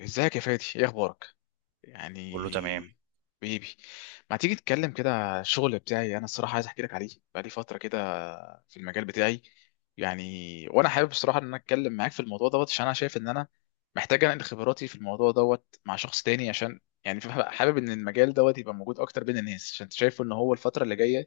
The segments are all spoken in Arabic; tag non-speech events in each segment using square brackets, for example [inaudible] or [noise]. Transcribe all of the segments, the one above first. ازيك يا فادي؟ ايه اخبارك؟ يعني كله تمام. بيبي، ما تيجي تتكلم كده على الشغل بتاعي. انا الصراحه عايز احكي لك عليه بقالي فتره كده، في المجال بتاعي. يعني وانا حابب الصراحه ان انا اتكلم معاك في الموضوع دوت، عشان انا شايف ان انا محتاج انقل خبراتي في الموضوع دوت مع شخص تاني، عشان يعني حابب ان المجال دوت يبقى موجود اكتر بين الناس، عشان شايف ان هو الفتره اللي جايه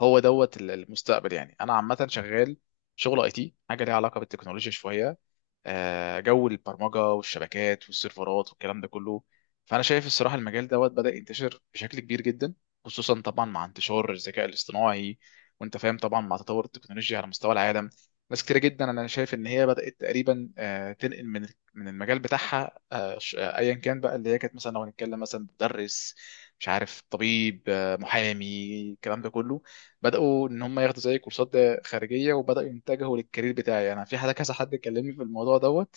هو دوت المستقبل. يعني انا عامه شغال شغل اي تي، حاجه ليها علاقه بالتكنولوجيا شويه. جو البرمجه والشبكات والسيرفرات والكلام ده كله. فانا شايف الصراحه المجال دوت بدا ينتشر بشكل كبير جدا، خصوصا طبعا مع انتشار الذكاء الاصطناعي، وانت فاهم طبعا مع تطور التكنولوجيا على مستوى العالم. ناس كتير جدا انا شايف ان هي بدات تقريبا تنقل من المجال بتاعها، ايا كان بقى اللي هي كانت. مثلا لو هنتكلم مثلا مدرس، مش عارف، طبيب، محامي، الكلام ده كله، بداوا ان هم ياخدوا زي كورسات خارجيه، وبداوا يتجهوا للكارير بتاعي انا. في حد، كذا حد كلمني في الموضوع دوت.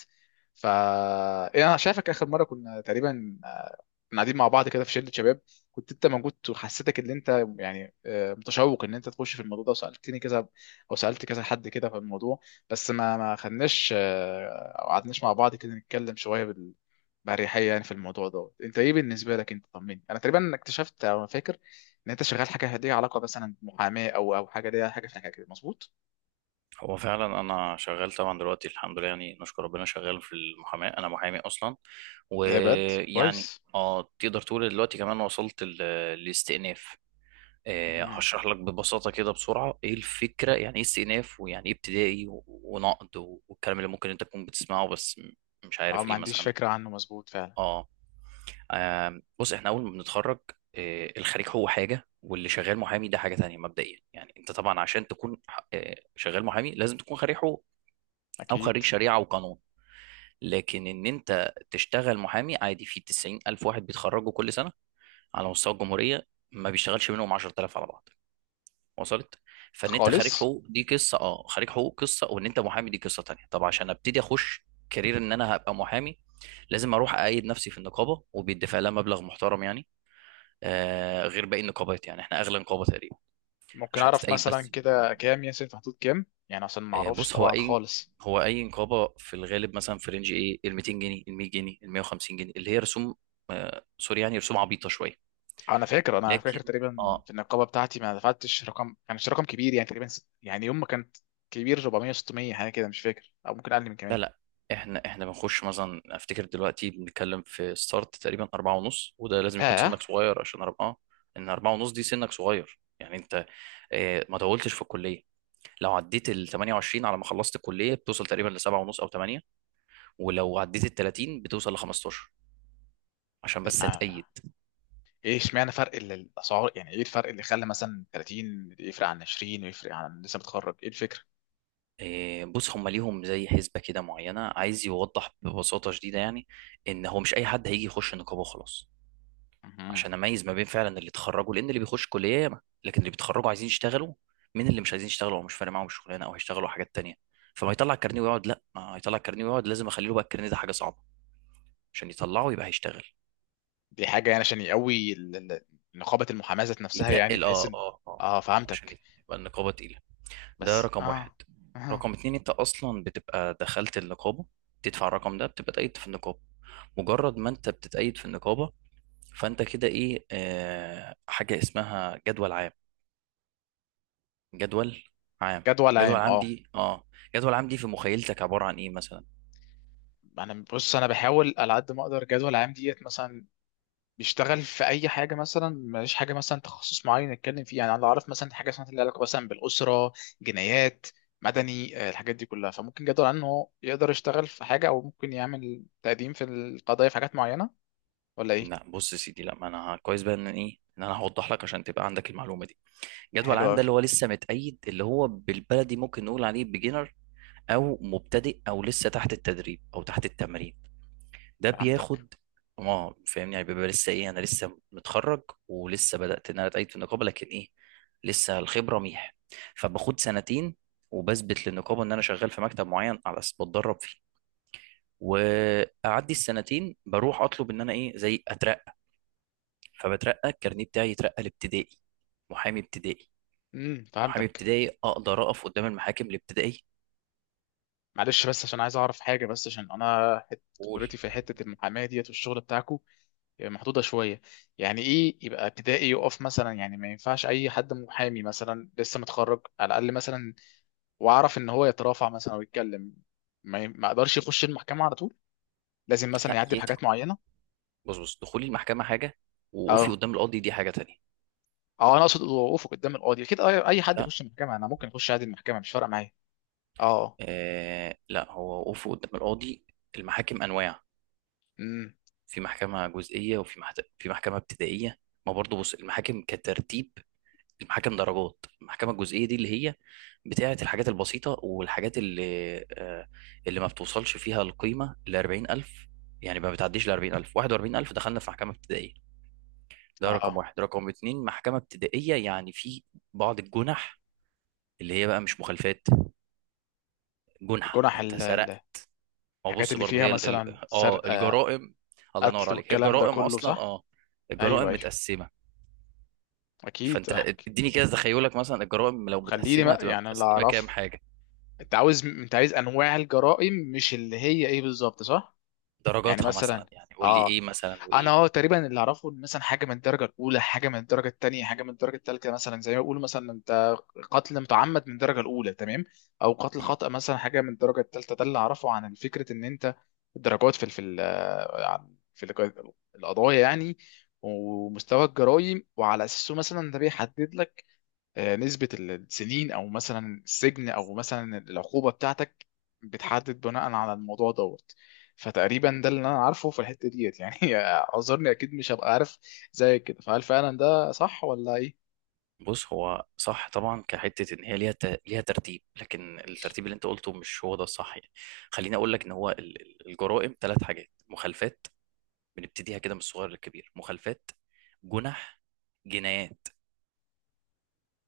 ف يعني انا شايفك اخر مره كنا تقريبا كنا قاعدين مع بعض كده في شله شباب، كنت انت موجود، وحسيتك ان انت يعني متشوق ان انت تخش في الموضوع ده، وسالتني كذا او سالت كذا حد كده في الموضوع. بس ما خدناش او قعدناش مع بعض كده نتكلم شويه بأريحية يعني في الموضوع دوت. انت ايه بالنسبه لك؟ انت طمني، انا تقريبا اكتشفت او فاكر ان انت شغال حاجه ليها علاقه مثلا بمحاماه او او حاجه ليها حاجه في حاجه كده، مظبوط؟ هو فعلا انا شغال طبعا دلوقتي، الحمد لله، يعني نشكر ربنا، شغال في المحاماه، انا محامي اصلا. ايه ده؟ بجد ويعني كويس. تقدر تقول دلوقتي كمان وصلت للاستئناف. مم. هشرح لك ببساطه كده بسرعه ايه الفكره، يعني ايه استئناف، ويعني ايه ابتدائي ونقض والكلام اللي ممكن انت تكون بتسمعه، بس مش اه عارف ما ايه عنديش مثلا. فكرة عنه، مظبوط فعلا. اه. بص احنا اول ما بنتخرج، الخريج هو حاجه، واللي شغال محامي ده حاجه تانية. مبدئيا يعني انت طبعا عشان تكون شغال محامي لازم تكون خريج حقوق، او اكيد. خريج شريعه وقانون. لكن ان انت تشتغل محامي عادي، في 90 الف واحد بيتخرجوا كل سنه على مستوى الجمهوريه، ما بيشتغلش منهم 10,000 على بعض. وصلت؟ فان انت خريج خالص. حقوق دي قصه، اه، خريج حقوق قصه، وان انت محامي دي قصه تانية. طب عشان ابتدي اخش كارير ان انا هبقى محامي، لازم اروح اقيد نفسي في النقابه، وبيدفع لها مبلغ محترم يعني. غير باقي النقابات، يعني احنا اغلى نقابه تقريبا، ممكن عشان اعرف تتقيد مثلا بس. كده كام ياسين في حدود كام يعني؟ عشان ما اعرفش بص، هو طبعا اي خالص. هو اي نقابه في الغالب مثلا في رينج ايه، ال 200 جنيه، ال 100 جنيه، ال 150 جنيه، اللي هي رسوم، سوري، يعني رسوم عبيطه شويه. انا فاكر، انا فاكر لكن تقريبا اه، في النقابة بتاعتي ما دفعتش رقم، كانش رقم كبير يعني. تقريبا ست... يعني يوم ما كانت كبير، 400، 600 حاجة كده، مش فاكر، او ممكن اقل من لا، كمان. لا، احنا بنخش مثلا، افتكر دلوقتي بنتكلم في ستارت تقريبا أربعة ونص. وده لازم يكون اه. سنك صغير، عشان أربعة، ان أربعة ونص دي سنك صغير يعني. انت ما طولتش في الكليه. لو عديت ال 28 على ما خلصت الكليه، بتوصل تقريبا ل 7 ونص او 8. ولو عديت ال 30، بتوصل ل 15، عشان طب بس ما- هتأيد. ايه اشمعنى فرق الاسعار؟ يعني ايه الفرق اللي خلى مثلا 30 يفرق عن 20، ويفرق عن لسه متخرج؟ ايه الفكرة؟ إيه، بص هم ليهم زي حسبة كده معينة، عايز يوضح ببساطة شديدة يعني، إن هو مش أي حد هيجي يخش نقابة وخلاص. مهم. عشان أميز ما بين فعلا اللي اتخرجوا، لأن اللي بيخش كلية ياما، لكن اللي بيتخرجوا عايزين يشتغلوا من اللي مش عايزين يشتغلوا، أو مش فارق معاهم الشغلانة، أو هيشتغلوا حاجات تانية. فما يطلع الكارنيه ويقعد، لا، ما يطلع الكارنيه ويقعد، لازم أخلي له بقى الكارنيه ده حاجة صعبة، عشان يطلعه يبقى هيشتغل. دي حاجة يعني عشان يقوي نقابة المحاماة ذات نفسها، يعني يتقل. بحيث أه، ان... أه، أه. اه فهمتك. عشان يبقى النقابة تقيلة. ده بس رقم واحد. اه. اه. رقم اتنين، أنت أصلا بتبقى دخلت النقابة، تدفع الرقم ده بتبقى تقيد في النقابة. مجرد ما انت بتتأيد في النقابة، فانت كده ايه، حاجة اسمها جدول عام. جدول عام. جدول جدول عام، عام اه. دي، جدول عام دي في مخيلتك عبارة عن ايه مثلا؟ انا بص، انا بحاول على قد ما اقدر. جدول عام ديت مثلا بيشتغل في اي حاجه. مثلا ماليش حاجه مثلا تخصص معين نتكلم فيه. يعني انا اعرف مثلا حاجه اسمها اللي علاقه مثلا بالاسره، جنايات، مدني، الحاجات دي كلها. فممكن جدول عام ان هو يقدر يشتغل في حاجه، او ممكن يعمل تقديم في القضايا في حاجات معينه، ولا لا، ايه؟ بص يا سيدي، لا، ما انا كويس بقى ان انا هوضح لك عشان تبقى عندك المعلومة دي. جدول حلو عام ده قوي. اللي هو لسه متأيد، اللي هو بالبلدي ممكن نقول عليه بيجنر، او مبتدئ، او لسه تحت التدريب، او تحت التمرين. ده فهمتك. بياخد. اه، فاهمني يعني، بيبقى لسه ايه، انا لسه متخرج، ولسه بدأت ان انا اتأيد في النقابة، لكن ايه، لسه الخبرة ميح، فباخد سنتين، وبثبت للنقابة ان انا شغال في مكتب معين، على اساس بتدرب فيه. واعدي السنتين، بروح اطلب ان انا ايه، زي اترقى. فبترقى الكارنيه بتاعي، يترقى لابتدائي. محامي ابتدائي. امم، محامي فهمتك. ابتدائي اقدر اقف قدام المحاكم الابتدائية. معلش، بس عشان عايز اعرف حاجه، بس عشان واقول، خبرتي في حته المحاماه ديت والشغل بتاعكو محدوده شويه. يعني ايه يبقى ابتدائي يقف مثلا؟ يعني ما ينفعش اي حد محامي مثلا لسه متخرج على الاقل مثلا، واعرف ان هو يترافع مثلا او يتكلم؟ ما اقدرش يخش المحكمه على طول، لازم مثلا لا يعدي يدخل. بحاجات معينه. بص بص، دخولي المحكمة حاجة، ووقوفي اه. قدام القاضي دي حاجة تانية. اه انا اقصد وقوفه قدام القاضي. كده اي أي حد لا، يخش المحكمه، انا ممكن اخش عادي المحكمه، مش فارقه معايا. اه. لا، هو وقوفه قدام القاضي. المحاكم انواع. امم. في محكمه جزئيه، وفي في محكمه ابتدائيه. ما برضه بص، المحاكم كترتيب، المحاكم درجات. المحكمه الجزئيه دي اللي هي بتاعه الحاجات البسيطه، والحاجات اللي اللي ما بتوصلش فيها القيمه ل 40,000. يعني ما بتعديش ل 40,000، 41,000 دخلنا في محكمه ابتدائيه. ده رقم اه. واحد. رقم اتنين، محكمه ابتدائيه يعني في بعض الجنح، اللي هي بقى مش مخالفات، جنح، جنح يعني انت سرقت. هو الحاجات بص، اللي برضه فيها هي مثلا سرقه، الجرائم. الله ينور قتل، عليك، هي والكلام ده الجرائم كله، اصلا، صح؟ اه، ايوه، الجرائم ايوه. متقسمه. اكيد، فانت احكي. اديني كده تخيلك مثلا، الجرائم لو خليني متقسمه، بقى هتبقى يعني اللي متقسمه كام اعرفه. حاجه؟ انت عاوز، انت عايز انواع الجرائم مش اللي هي ايه بالظبط، صح؟ يعني درجاتها مثلا، مثلا يعني، قول لي اه، ايه مثلا، انا وايه. اه تقريبا اللي اعرفه ان مثلا حاجه من الدرجه الاولى، حاجه من الدرجه الثانيه، حاجه من الدرجه الثالثه. مثلا زي ما بيقولوا مثلا: انت قتل متعمد من الدرجه الاولى، تمام، او قتل مم. خطأ مثلا حاجه من الدرجه الثالثه. ده اللي اعرفه عن فكره ان انت الدرجات في القضايا يعني، ومستوى الجرائم، وعلى اساسه مثلا ده بيحدد لك نسبة السنين أو مثلا السجن أو مثلا العقوبة بتاعتك، بتحدد بناء على الموضوع دوت. فتقريبا ده اللي أنا عارفه في الحتة ديت يعني [laughs] أعذرني، أكيد مش هبقى عارف زي كده. فهل فعلا ده صح ولا إيه؟ بص، هو صح طبعا كحته ان هي ليها ليها ترتيب، لكن ماشي. الترتيب اللي انت قلته مش هو ده الصح يعني. خليني اقول لك ان هو الجرائم ثلاث حاجات. مخالفات، بنبتديها كده من الصغير للكبير. مخالفات، جنح، جنايات.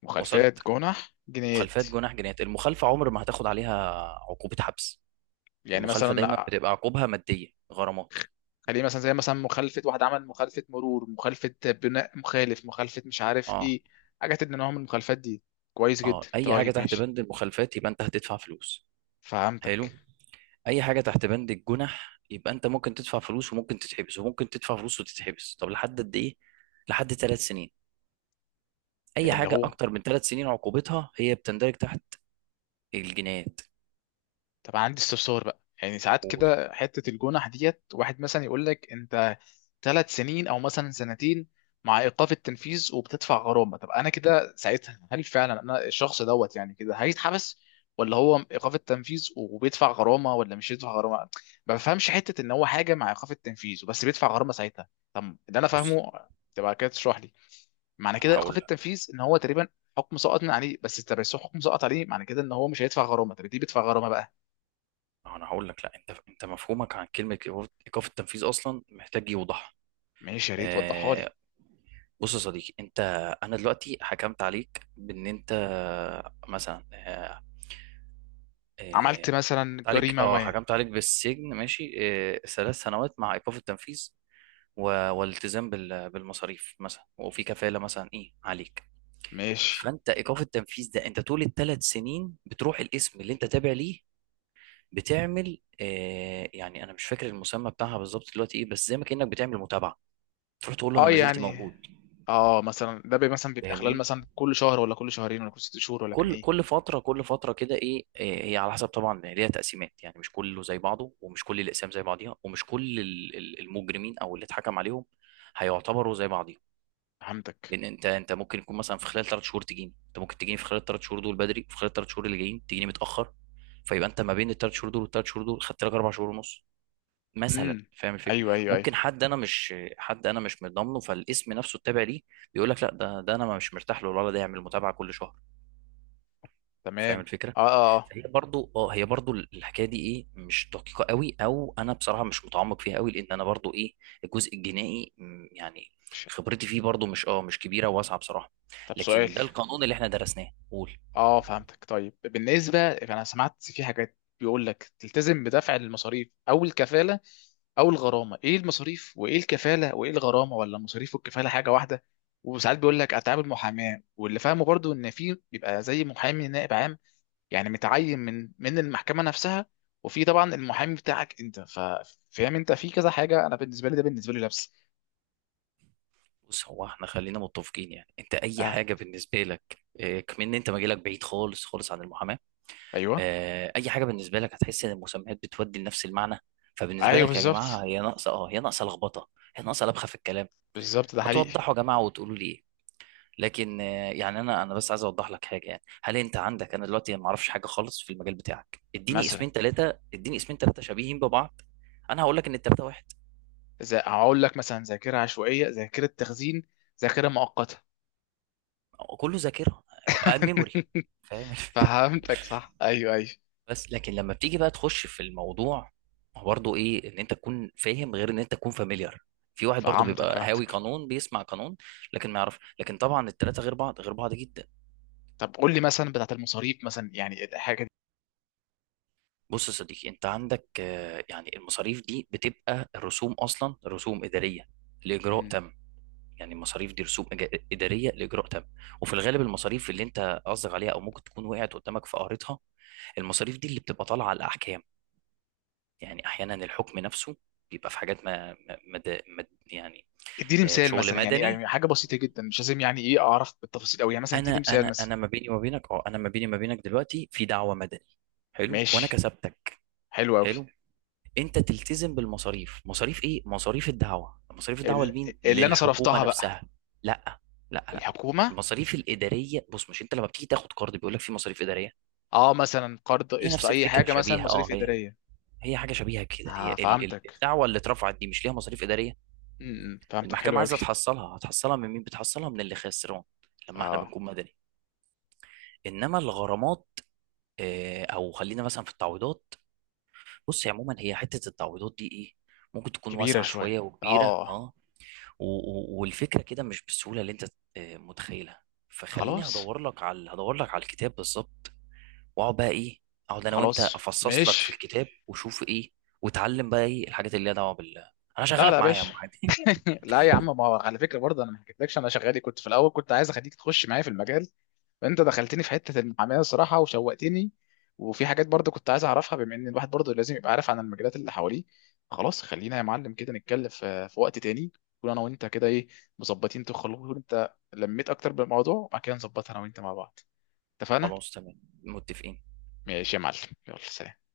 مخالفات، وصلت؟ جنح، جنايات. مخالفات، جناح، جنايات. المخالفة عمر ما هتاخد عليها عقوبة حبس، يعني مثلا، المخالفة دايما بتبقى عقوبها مادية، غرامات. خليه مثلا زي مثلا مخالفة، واحد عمل مخالفة مرور، مخالفة بناء مخالف، مخالفة مش عارف اه، إيه، حاجات من نوع من المخالفات دي. كويس جدا، اه. اي حاجة طيب تحت ماشي. بند المخالفات يبقى انت هتدفع فلوس. حلو. فهمتك. اي حاجة تحت بند الجنح يبقى انت ممكن تدفع فلوس، وممكن تتحبس، وممكن تدفع فلوس وتتحبس. طب لحد قد ايه؟ لحد 3 سنين. اي اللي حاجة هو. اكتر من 3 سنين، عقوبتها هي بتندرج تحت الجنايات. طب عندي استفسار بقى. يعني ساعات قول. كده حتة الجنح ديت، واحد مثلا يقول لك انت ثلاث سنين او مثلا سنتين مع ايقاف التنفيذ وبتدفع غرامة. طب انا كده ساعتها هل فعلا انا الشخص دوت يعني كده هيتحبس، ولا هو ايقاف التنفيذ وبيدفع غرامة، ولا مش يدفع غرامة؟ ما بفهمش حتة ان هو حاجة مع ايقاف التنفيذ وبس بيدفع غرامة ساعتها. طب اللي انا بص، فاهمه، تبقى كده تشرح لي معنى انا كده ايقاف هقول لك التنفيذ ان هو تقريبا حكم سقط من عليه، بس انت بس حكم سقط عليه معنى كده ان هو مش هيدفع غرامه، طب دي بيدفع غرامه بقى. انا هقول لك لا، انت مفهومك عن كلمة ايقاف التنفيذ اصلا محتاج يوضح. ماشي، يا ريت وضحها لي. آه، بص يا صديقي، انت، انا دلوقتي حكمت عليك بان انت مثلا عملت آه، مثلا جريمة ما. حكمت عليك بالسجن ماشي، 3 سنوات مع ايقاف التنفيذ، والالتزام بالمصاريف مثلا، وفي كفالة مثلا ايه عليك. ماشي. فانت ايقاف التنفيذ ده، انت طول الثلاث سنين بتروح الاسم اللي انت تابع ليه، بتعمل يعني انا مش فاكر المسمى بتاعها بالظبط دلوقتي ايه، بس زي ما كانك بتعمل متابعة. تروح تقول له انا اه ما زلت يعني، موجود. اه مثلا ده بي مثلا بيبقى خلال فاهمني؟ مثلا كل شهر، ولا كل شهرين، ولا كل ست شهور، ولا كان كل ايه؟ كل فتره، كل فتره كده، ايه، إيه، هي على حسب طبعا ليها تقسيمات. يعني مش كله زي بعضه، ومش كل الاقسام زي بعضيها، ومش كل المجرمين او اللي اتحكم عليهم هيعتبروا زي بعضيهم. فهمتك. لان انت ممكن يكون مثلا، في خلال 3 شهور تجيني، انت ممكن تجيني في خلال ال 3 شهور دول بدري، في خلال الثلاث شهور اللي جايين تجيني متاخر. فيبقى انت ما بين الثلاث شهور دول والثلاث شهور دول، خدت لك 4 شهور ونص امم. مثلا، فاهم الفكره؟ ايوه، ايوه، ايوه. ممكن حد، انا مش حد، انا مش مضامنه فالاسم نفسه التابع ليه، بيقول لك لا، ده انا مش مرتاح له، ولا ده يعمل متابعه كل شهر. تمام. فاهم الفكره. اه اه اه. فهي برضو اه هي برضو الحكايه دي، ايه، مش دقيقه قوي، او انا بصراحه مش متعمق فيها قوي، لان انا برضو ايه، الجزء الجنائي يعني مش. خبرتي فيه برضو، مش، اه، مش كبيره وواسعه بصراحه. طب سؤال. لكن ده القانون اللي احنا درسناه. قول. اه فهمتك. طيب بالنسبة، انا سمعت في حاجات بيقول لك تلتزم بدفع المصاريف او الكفالة او الغرامة. ايه المصاريف وايه الكفالة وايه الغرامة؟ ولا المصاريف والكفالة حاجة واحدة؟ وساعات بيقول لك اتعاب المحاماة. واللي فاهمه برضو ان في بيبقى زي محامي نائب عام، يعني متعين من المحكمة نفسها، وفي طبعا المحامي بتاعك انت. فاهم انت في كذا حاجة، انا بالنسبة لي ده بالنسبة لي لبس. بص، هو احنا خلينا متفقين، يعني انت اي اه. حاجه بالنسبه لك، كمان انت مجالك بعيد خالص خالص عن المحاماه. ايوه، اي حاجه بالنسبه لك هتحس ان المسميات بتودي لنفس المعنى. فبالنسبه ايوه لك يا بالظبط. جماعه، هي ناقصه لخبطه، هي ناقصه لبخه في الكلام. بالظبط، ده ما حقيقي. توضحوا يا جماعه وتقولوا لي إيه. لكن يعني انا بس عايز اوضح لك حاجه، يعني هل انت عندك، انا دلوقتي ما اعرفش حاجه خالص في المجال بتاعك، اديني مثلا اسمين ثلاثه، اديني اسمين ثلاثه شبيهين ببعض. انا هقول لك ان الثلاثه واحد. زي، هقول لك مثلا، ذاكره عشوائيه، ذاكره تخزين، ذاكره مؤقته. كله ذاكره. ميموري. [laughs] فاهم الفكره؟ فهمتك، صح. ايوه، ايوه. [laughs] بس لكن لما بتيجي بقى تخش في الموضوع، هو برضه ايه، ان انت تكون فاهم غير ان انت تكون فاميليار. في واحد برضه فهمتك، بيبقى هاوي فهمتك. قانون، بيسمع قانون لكن ما يعرف. لكن طبعا الثلاثه غير بعض، غير بعض جدا. طب قول لي مثلا بتاعت المصاريف مثلا، يعني الحاجه دي. بص يا صديقي، انت عندك يعني المصاريف دي بتبقى الرسوم اصلا، رسوم اداريه لاجراء مم. تم. يعني المصاريف دي رسوم اداريه لاجراء تم. وفي الغالب المصاريف اللي انت قصدك عليها، او ممكن تكون وقعت قدامك في قارتها. المصاريف دي اللي بتبقى طالعه على الاحكام. يعني احيانا الحكم نفسه بيبقى في حاجات ما, ما, مد- مد- يعني. اديني مثال شغل مثلا. يعني، مدني. يعني حاجه بسيطه جدا، مش لازم يعني ايه اعرف بالتفاصيل قوي، يعني مثلا اديني مثال مثلا. انا ما بيني وما بينك دلوقتي في دعوه مدني. حلو. وانا ماشي. كسبتك. حلو قوي. حلو. انت تلتزم بالمصاريف. مصاريف ايه؟ مصاريف الدعوه. مصاريف الدعوه لمين؟ اللي انا للحكومه صرفتها بقى. نفسها. لا، لا، لا، الحكومه. المصاريف الاداريه. بص، مش انت لما بتيجي تاخد قرض بيقول لك في مصاريف اداريه؟ اه، مثلا قرض، هي قسط، نفس اي الفكره حاجه مثلا، شبيهه، اه، مصاريف هي اداريه. هي حاجه شبيهه كده. هي اه فهمتك. الدعوه اللي اترفعت دي مش ليها مصاريف اداريه. امم، فهمتك. حلو المحكمه قوي. عايزه تحصلها، هتحصلها من مين؟ بتحصلها من اللي خسران لما احنا اه، بنكون مدني. انما الغرامات، او خلينا مثلا في التعويضات. بص هي عموما، هي حته التعويضات دي، ايه، ممكن تكون كبيره واسعه شويه شويه، اه، وكبيره، اه. والفكره كده مش بالسهوله اللي انت متخيلها. فخليني خلاص. هدور لك على الكتاب بالظبط. واقعد بقى ايه اقعد انا وانت خلاص. افصص لك في ماشي. الكتاب وشوف ايه. وتعلم بقى ايه الحاجات اللي ليها دعوه بال. انا لا لا شغالك يا معايا يا باشا. محمد. [laughs] [laughs] لا يا عم، ما هو على فكره برضه انا ما حكيتلكش، انا شغالي كنت في الاول كنت عايز اخليك تخش معايا في المجال، فانت دخلتني في حته المحاماه الصراحه وشوقتني. وفي حاجات برضه كنت عايز اعرفها، بما ان الواحد برضه لازم يبقى عارف عن المجالات اللي حواليه. خلاص، خلينا يا معلم كده نتكلم في وقت تاني، نكون انا وانت كده ايه، مظبطين. تخلص انت لميت اكتر بالموضوع، وبعد كده نظبطها انا وانت مع بعض. اتفقنا؟ خلاص تمام متفقين. ماشي يا معلم. يلا، سلام.